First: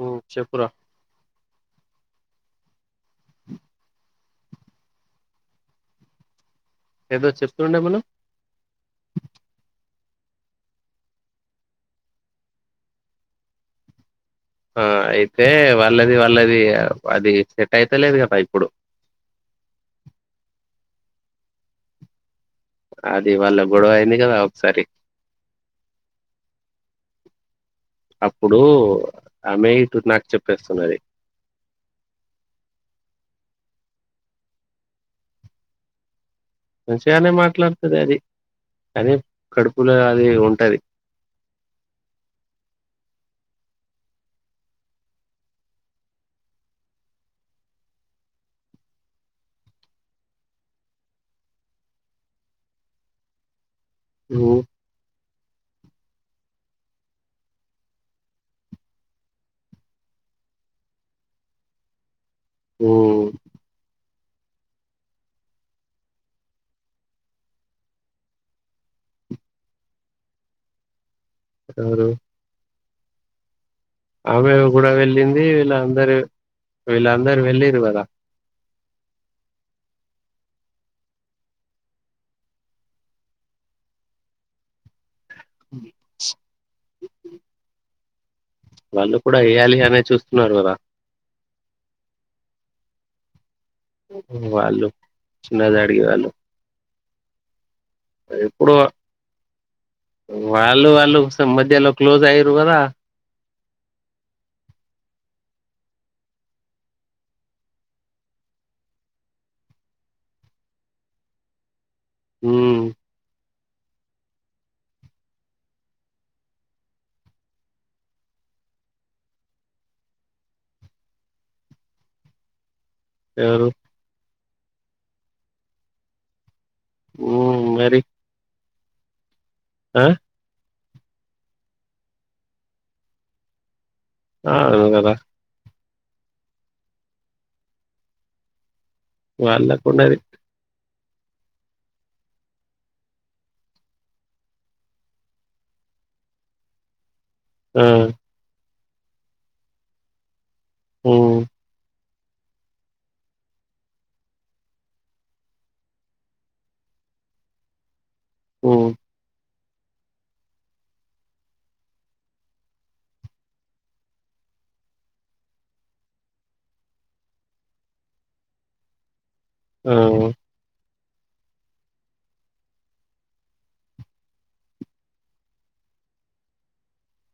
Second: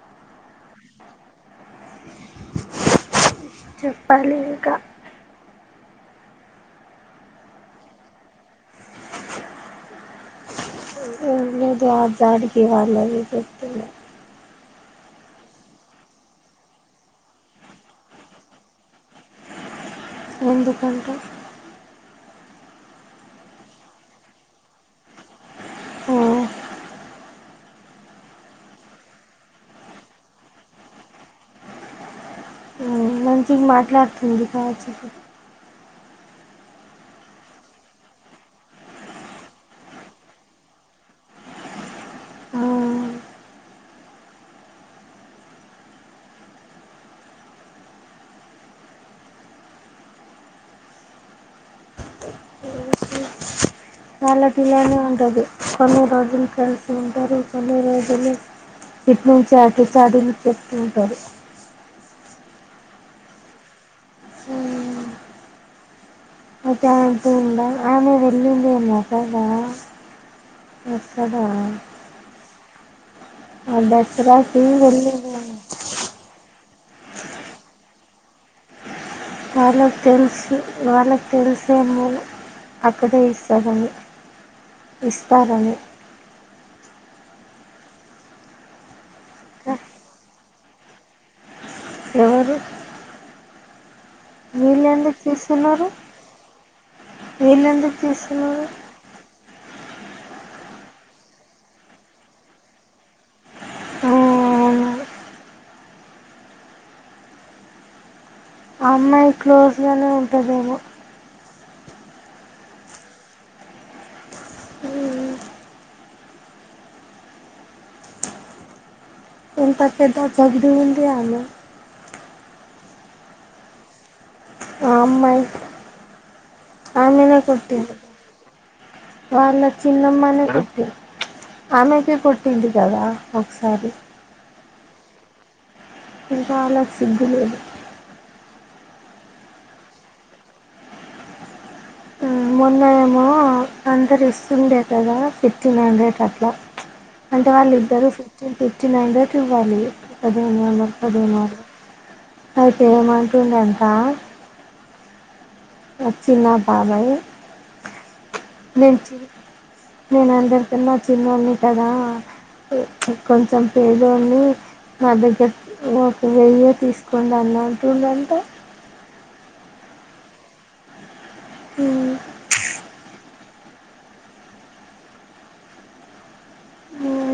మ్ చెప్పురా చెప్పాలి ఇంకా ఏదో చెప్తుండే మనం ఏం లేదు ఆ జాడికి వాళ్ళవి చెప్తున్నా ఆ అయితే వాళ్ళది వాళ్ళది అది సెట్ అయితే లేదు కదా ఇప్పుడు ఎందుకంట అది వాళ్ళ గొడవ అయింది కదా ఒకసారి ఆ, అప్పుడు ఆమె ఇటు నాకు చెప్పేస్తున్నది మంచి గ మాట్లాడుతుంది గ చెప్పు మంచిగానే మాట్లాడుతది అది కానీ కడుపులో అది ఉంటది ఆ... వాళ్ళకి ఉమ్ ఇలానే ఉంటది కొన్ని రోజులు కలిసి ఉంటారు కొన్ని రోజులు ఇట్నుంచి అటు చాడీలు చెపుతుంటారు మ్మ్ ఆ, అయితే ఆంటీ ఉందా ఆమె వెళ్ళిందేమో కద కదా ఎవరు ఆ ఆమె దసరాకి గూడ వెళ్ళింది వీళ్ళు అందరు ఇలా అందరు వెళ్ళిరు కదా వాళ్ళకి తెలుసు వాళ్ళకి తెలిసేమో అక్కడే ఇస్తారని ఇస్తారని వాళ్ళు కూడా ఎయ్యాలి అనే చూస్తున్నారు కదా ఎవరు వాళ్ళు వీళ్ళు ఎందుకు చిన్న తీస్తున్నారు జాడికి వాళ్ళు వీళ్ళు ఎందుకు తీస్తున్నారు ఎప్పుడు వాళ్ళు వాళ్ళు సం మధ్యలో క్లోజ్ అయ్యరు గదా ఆ ఆ అమ్మాయి క్లోజ్ గానే ఉంటదేమో హ్మ్ ఉమ్, ఇంత పెద్ద జగీడి ఉంది ఆమె ఎవరు ఆ అమ్మాయి ఆమెనే హ్మ్. కొట్టింది మరి. వాళ్ళ ఆ! చిన్నమ్మనే కొట్టి ఆమెకే కొట్టింది కదా ఒకసారి ఆ అవును గదా ఇంకా నాకు సిగ్గు లేదు వాళ్లకి ఉన్నది మొన్న ఏమో అందరు ఇస్తుండే కదా ఫిఫ్టీన్ హండ్రెడ్ అట్లా అంటే వాళ్ళ ఆ! ఇద్దరు ఫిఫ్టీన్ ఫిఫ్టీన్ హండ్రెడ్ ఇవ్వాలి పదిహేన్ వందల్ పదిహేన్ హ్మ్. వందల్ అయితే ఏమంటుంది అంట వ చిన్న బాబాయ్ హ్మ్. నేను నేన అందరి కన్నా చిన్నోనీ కదా కొంచెం పేదోన్ని నా దగ్గర ఒక వెయ్యి తీసుకోండి అని అంటుండంట ఆ హ్మ్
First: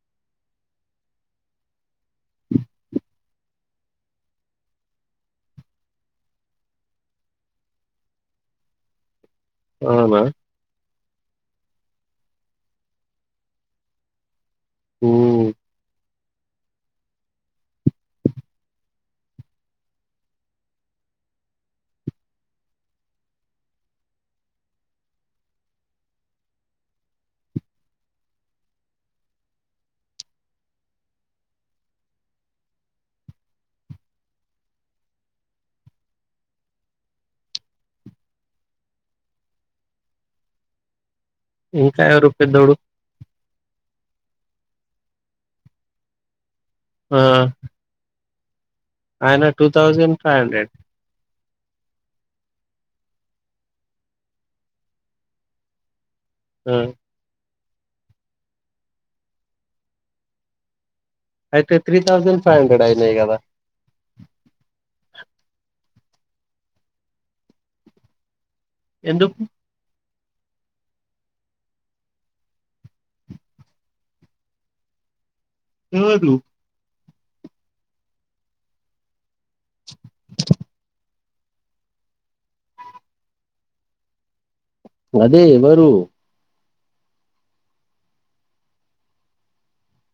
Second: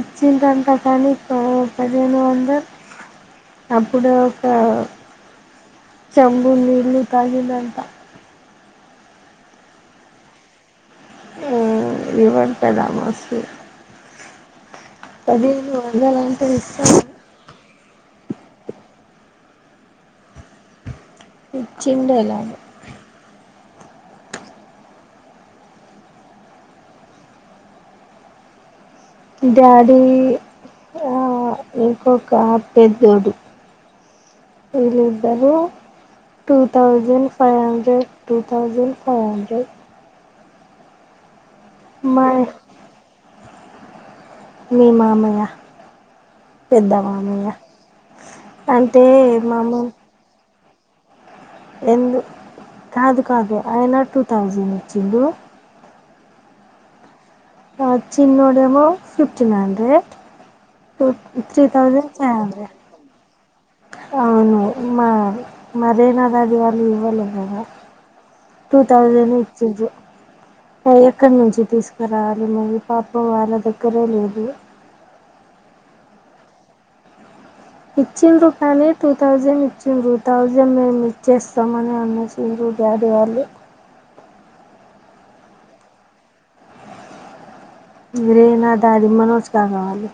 ఇచ్చిందంట కానీ ప పదిహేను వందలు అప్పుడు ఒక చెంబు నీళ్ళు తాగిందంట అవునా ఇవంత దామసు హ్మ్. పదిహేను వందలంటే ఇస్తం ఇచ్చిందెలాగో డాడీ ఇంకొక పెద్దోడు వీళ్ళిద్దరూ two thousand five hundred two thousand five hundred ఇంకా మా ఎవరు పెద్దోడు మీ మామయ్య పెద్ద ఆ! మామయ్య అంటే ఆయన మాము ఎందు కాదు కాదు అయినా టూ థౌజండ్ ఇచ్చిండు హ్మ్ ఆ చిన్నోడేమో ఫిఫ్టీన్ హండ్రెడ్ టూ త్రీ అయితే థౌసండ్ ఫైవ్ హండ్రెడ్ అయినాయి గదా! అవును మరి మా రేనా దాది వాళ్ళు ఇవ్వలే కదా టూ తౌజండ్ ఎందుకు? ఇచ్చిండ్రు అయి ఎక్కడి నుంచి తీసుకురావాలి మరి పాపం వాళ్ళ దగ్గరే లేదు నువ్వు ఎటు ఇచ్చిరు కానీ టూ థౌజండ్ ఇచ్చిరు థౌజండ్ మే ఇ ఇచ్చేస్తా మని అన్న చూడు డాడీ వాళ్ళు అదే ఎవరు మీరేనా దాది మనోజ్ కాకా వాళ్ళు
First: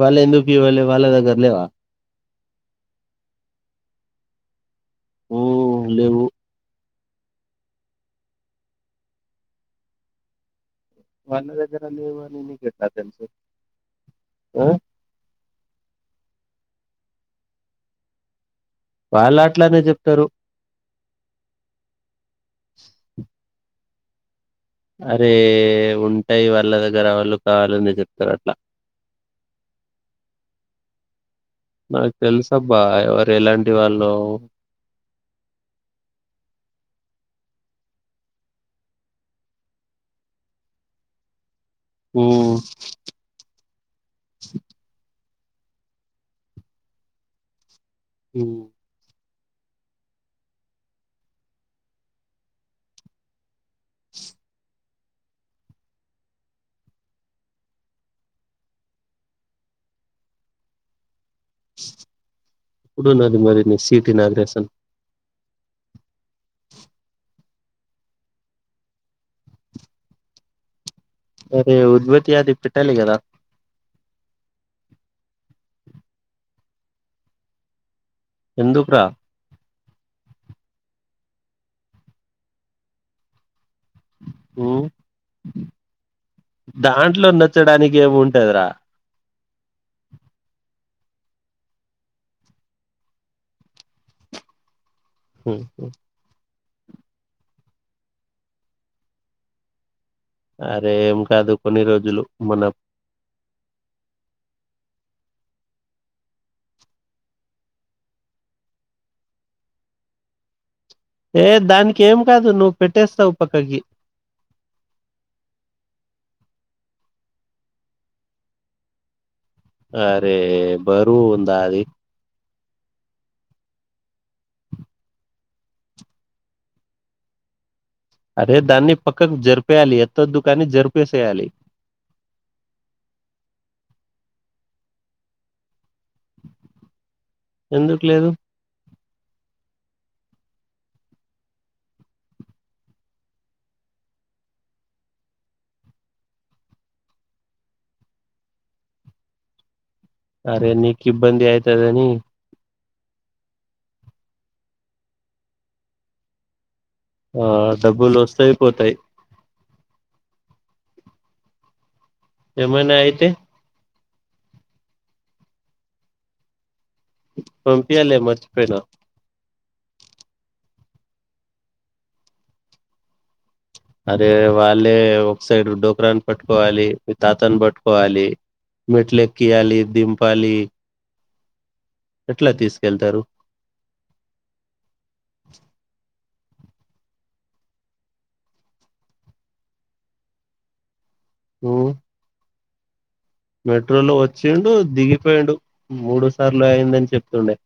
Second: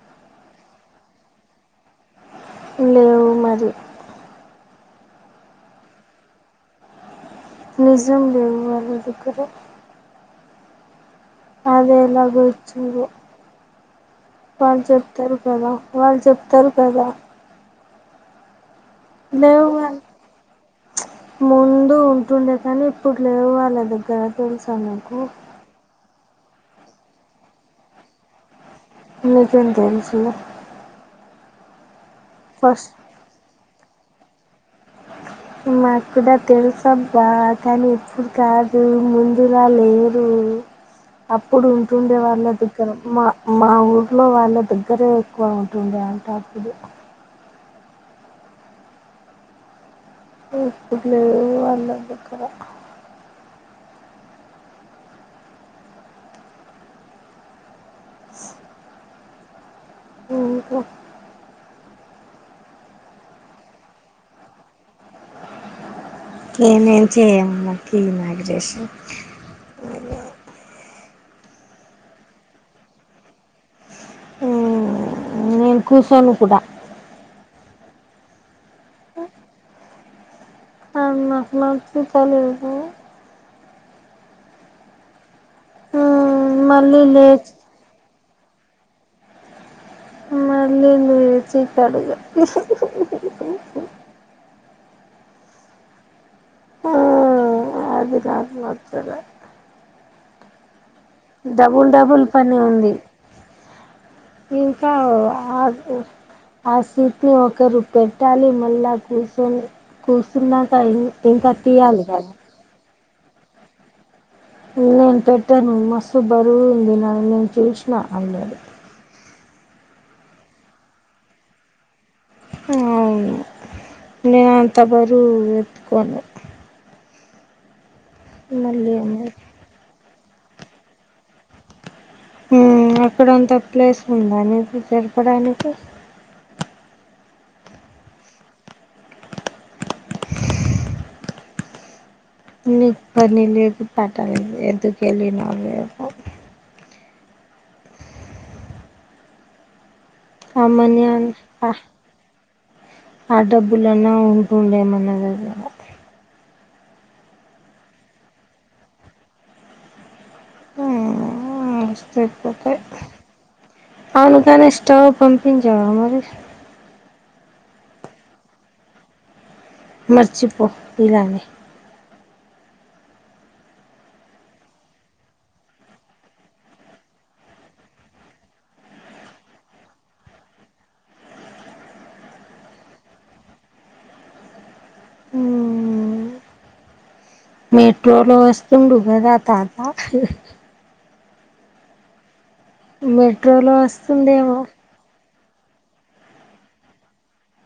వాళ్ళు ఎందుకివ్వాలి వాళ్ళ దగర్లేవా లేవు మరి హ్మ్ లేవు నిజం లేవు వాళ్ళదగ్గర వాళ్ళ దగ్గర అది లేవని ఎలాగో నీకెట్లా ఇచ్చిండ్రు తెలుసు? ఆ! వాళ్ళు చెప్తారు కదా వాళ్ళు చెప్తారు కదా వాళ్ళట్లానే లేవని జెప్తారు. ముందు ఉంటుండే కానీ ఇప్పుడు లేవు వాళ్ళ దగ్గర తెలుసా నీకు అరే ఉంటాయి వాళ్ళ దగ్గర వాళ్ళు కావాలని చెప్తారు అట్లా నీకేం తెలుసు నాకు తెలుస అబ్బా ఫస్ట్ ఎవరు ఎలాంటి వాళ్ళో మాకు కూడా తెలుసబ్బా కానీ ఇప్పుడు కాదు ముందులా లేరూ అప్పుడు ఉంటుండే వాళ్ళ ఉమ్ దగ్గర మా మా ఊర్లో వాళ్ళ దగ్గరే క్కువ ఉంటుండే అంటే అప్పుడు హ్మ్ ఇప్పు లే వాళ్ళ దగ్గర ఇంకా ఇప్పుడు నాది మరి సీట్ ఇనాగరేషన్ ఏ నేం చేయను. మాగ్ గ్రేషన్ అరే ఉద్భతి అది పెట్టాలి కదా నేను కూర్చోను కూడా ఎందుకు మాకు మస్తు పనుంటాయి ఉ మళ్ళీ దాంట్లో లేచి నచ్చడానికి ఏమింట రా మళ్ళీ విచితడు గా హు హమ్ ఆ డబుల్ డబుల్ పని ఉంది ఈ ఆగు ఆ సూట్ని ఒకరు పెట్టాలి మళ్ళా కూసోని కూసున్న ఏ దానికి ఏం కాదు నువు పెట్టేస్తావు పక్కకి నేను పెట్టాను మస్సు బరువు ఉంది నని నేను చూసిన అన్నాడు అరే బరుందాది హా నేను అంత బరువెంతుకోను అరే దాన్ని పక్కకు జరిపేయాలి ఎంతో దుః కానీ జరిపేసేయాలి హు అక్కడంత ప్లేస్ ఉందా నీది జరపడానికి ఎందుకు లేదు నీకు పని లేదు పాటలేదు ఎందుకు ఏలిన్నావ్ లేపు అరే అమన నీకు ఇబ్బంది అయితదని ఆ డబ్బులున్నా ఉంటుండే మన దగ్గర ఆ డబ్బులు వస్తాయి పోతాయి వస్తాయి పోతాయి ఏమైనా అయితే అవునుకానే స్టవ పంపి జవా అ మరి పంపియాల మర్చిపోయిన మరిచిపో ఇలానే అదే వాళ్ళే ఒక సైడ్ డోకరాని పట్టుకోవాలి తాతను పట్టుకోవాలి మిట్లేక్కియాలి దింపాలి ఎట్లా తీసుకెళ్తారు మెట్రోలో వస్తు బద అత ఆ మెట్రోలో మెట్రో లో వస్తుండేమో వచ్చిండు దిగి చెప్పేడు మూడు సార్లు అయిందని చెప్తుండే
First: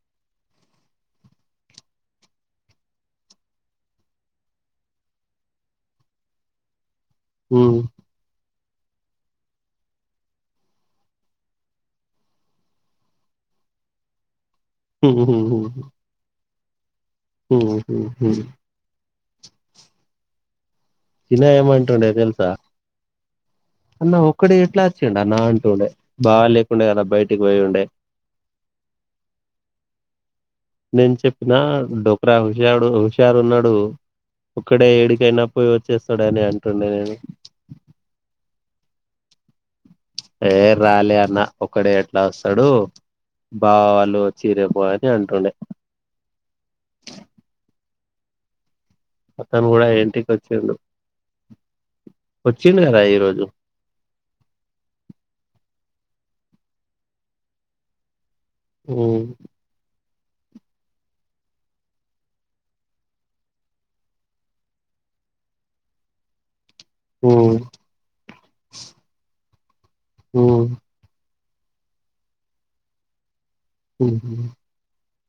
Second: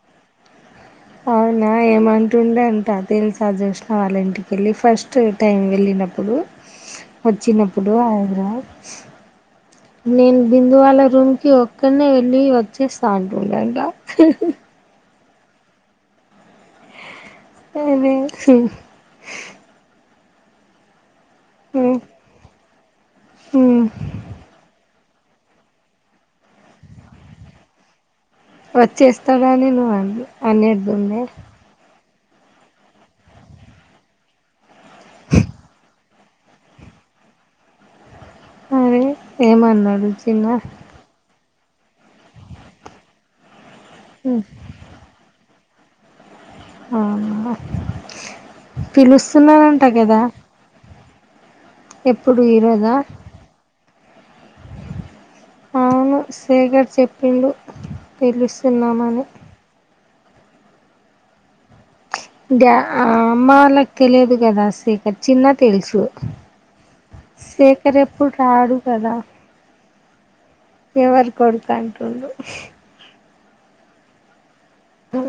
అవునా ఏమంటుండే అంట తెలుసా జోష్ణ వాళ్ళ ఇంటిక వెళ్ళి ఫస్ట్ టైం వెళ్ళి న్నప్పుడు [unintelligible] వచ్చినప్పుడు హైదరాబాద్ [unintelligible] నీన్ బిందువాళ్ళ రూమ్కి ఒక్కడనే వెళ్ళి వచ్చేస్తా అంటుండంట హిహిహి హుహుహు అనే ఉమ్. చినయమ అంటండే తెల్సా అన్న ఒకక్కడ ఎట్లా చిన్ననా అంట్టుండే బాలేకుండే కదా బయటికి పోయిండే వచ్చేస్తాడనే నోది అన్నదుండే అడ హుషారు హుషారు ఉన్నాడు ఒక్కడే ఏడికైనా పోయి వ స్తాడ అని అంటుండే నేను అరే ఏమన్నాడు చిన్న ఏ రాలే అన్న ఒకడ ఎట్లా వస్తాడు బావాళ్ళు వచ్చి రేపుపో అని అంటెంటుడే ఆహా పిల్లుస్తునారు అతను అంట కూడా కదా ఇంటికి వచ్చిండు ఎప్పుడు వచ్చిండు ఈరోజా కదా ఈరోజు అవును శ్రీధర్ చెప్పిండు పిలుస్తున్నామని ఆ అమ్మ లక్క లేదు కదా శేఖర్ చిన్న తెలుసు మ్మ్ శేఖర్ ఎప్పుడు రాడు కదా ఉ కొడుకంట్టుండు హ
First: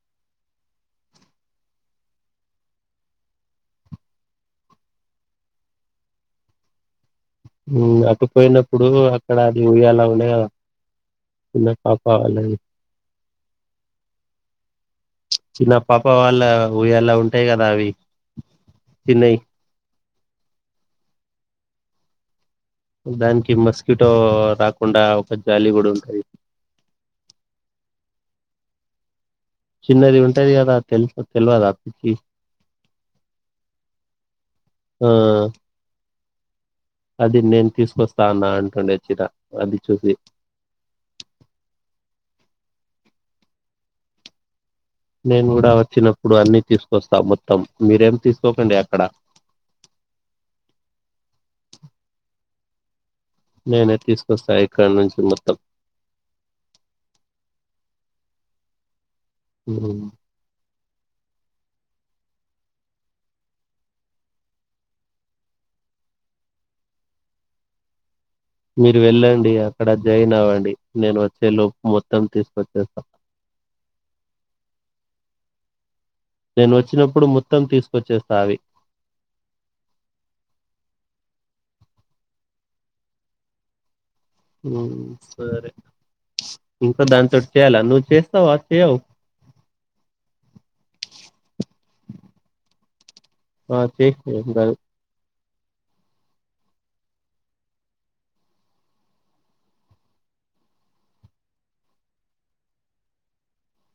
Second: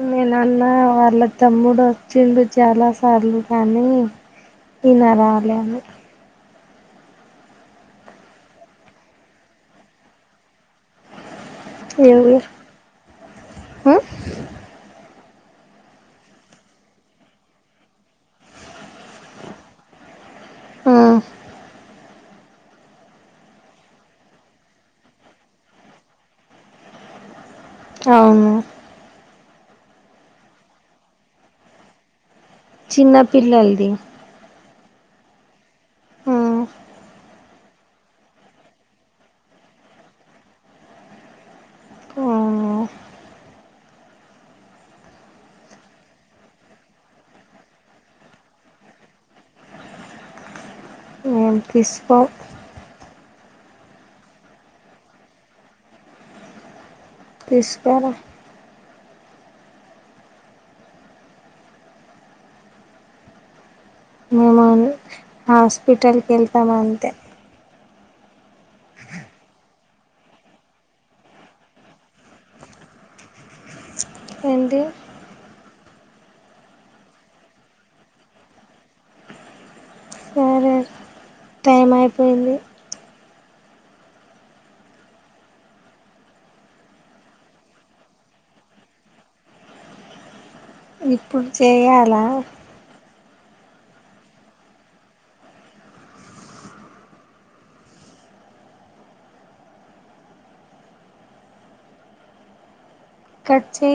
మీ నాన్న వాళ్ళ తమ్ముడొచ్చిండు చాలా సార్లు కానీ నిన్న రాలేదు అకపోయినప్పుడు అక్కడ అది ఉయలా ఉన్నాయి చిన్న కాపావాలే హ చిన్న పాప వాళ్ళ ఉయ్యాల ఉంటాయి కదా అవి చిన్నవి ఆ దానికి మస్కటో రాకుండా ఒక జాలి కూడా ఉంటుంది అవును చిన్నది ఉంటది కదా తెలుసు తెల్వదా పిచ్చి చిన్న పిల్లలది హా ఉమ్ అది నేను తీసుకొస్తా అన్నా అంటుండే చిరా అది చూసి అవును నీను కూడా వచ్చినప్పుడు అన్ని తీసుకొస్తా మొత్తం మీరేం తీసుకోకండి అక్కడ మేము తీసుకోం నీనే తీసుకొస్తా ఇక్కడ నుంచి మొత్తం తీసుకరా అ మీమందే హాస్పిటల్కి హాస్పిటల్ కేల్తమంతే మీరు వెళ్ళండి అక్కడ జయిన్ అవ్వండి నేను వచ్చే లోపు మొత్తం తీసుకొచ్చేస్తా ఏంది నీను వచ్చినప్పుడు మొత్తం తీసుకొచ్చేస్తా అవి సరే టైం అయిపోయేది హు సరే ఇకా దాని చోటి చేయాలా నువ్వు చేస్తావ అ చెయ్యవు ఇప్పుడు చేయాలా ఆ చై [unintelligible] కట్చే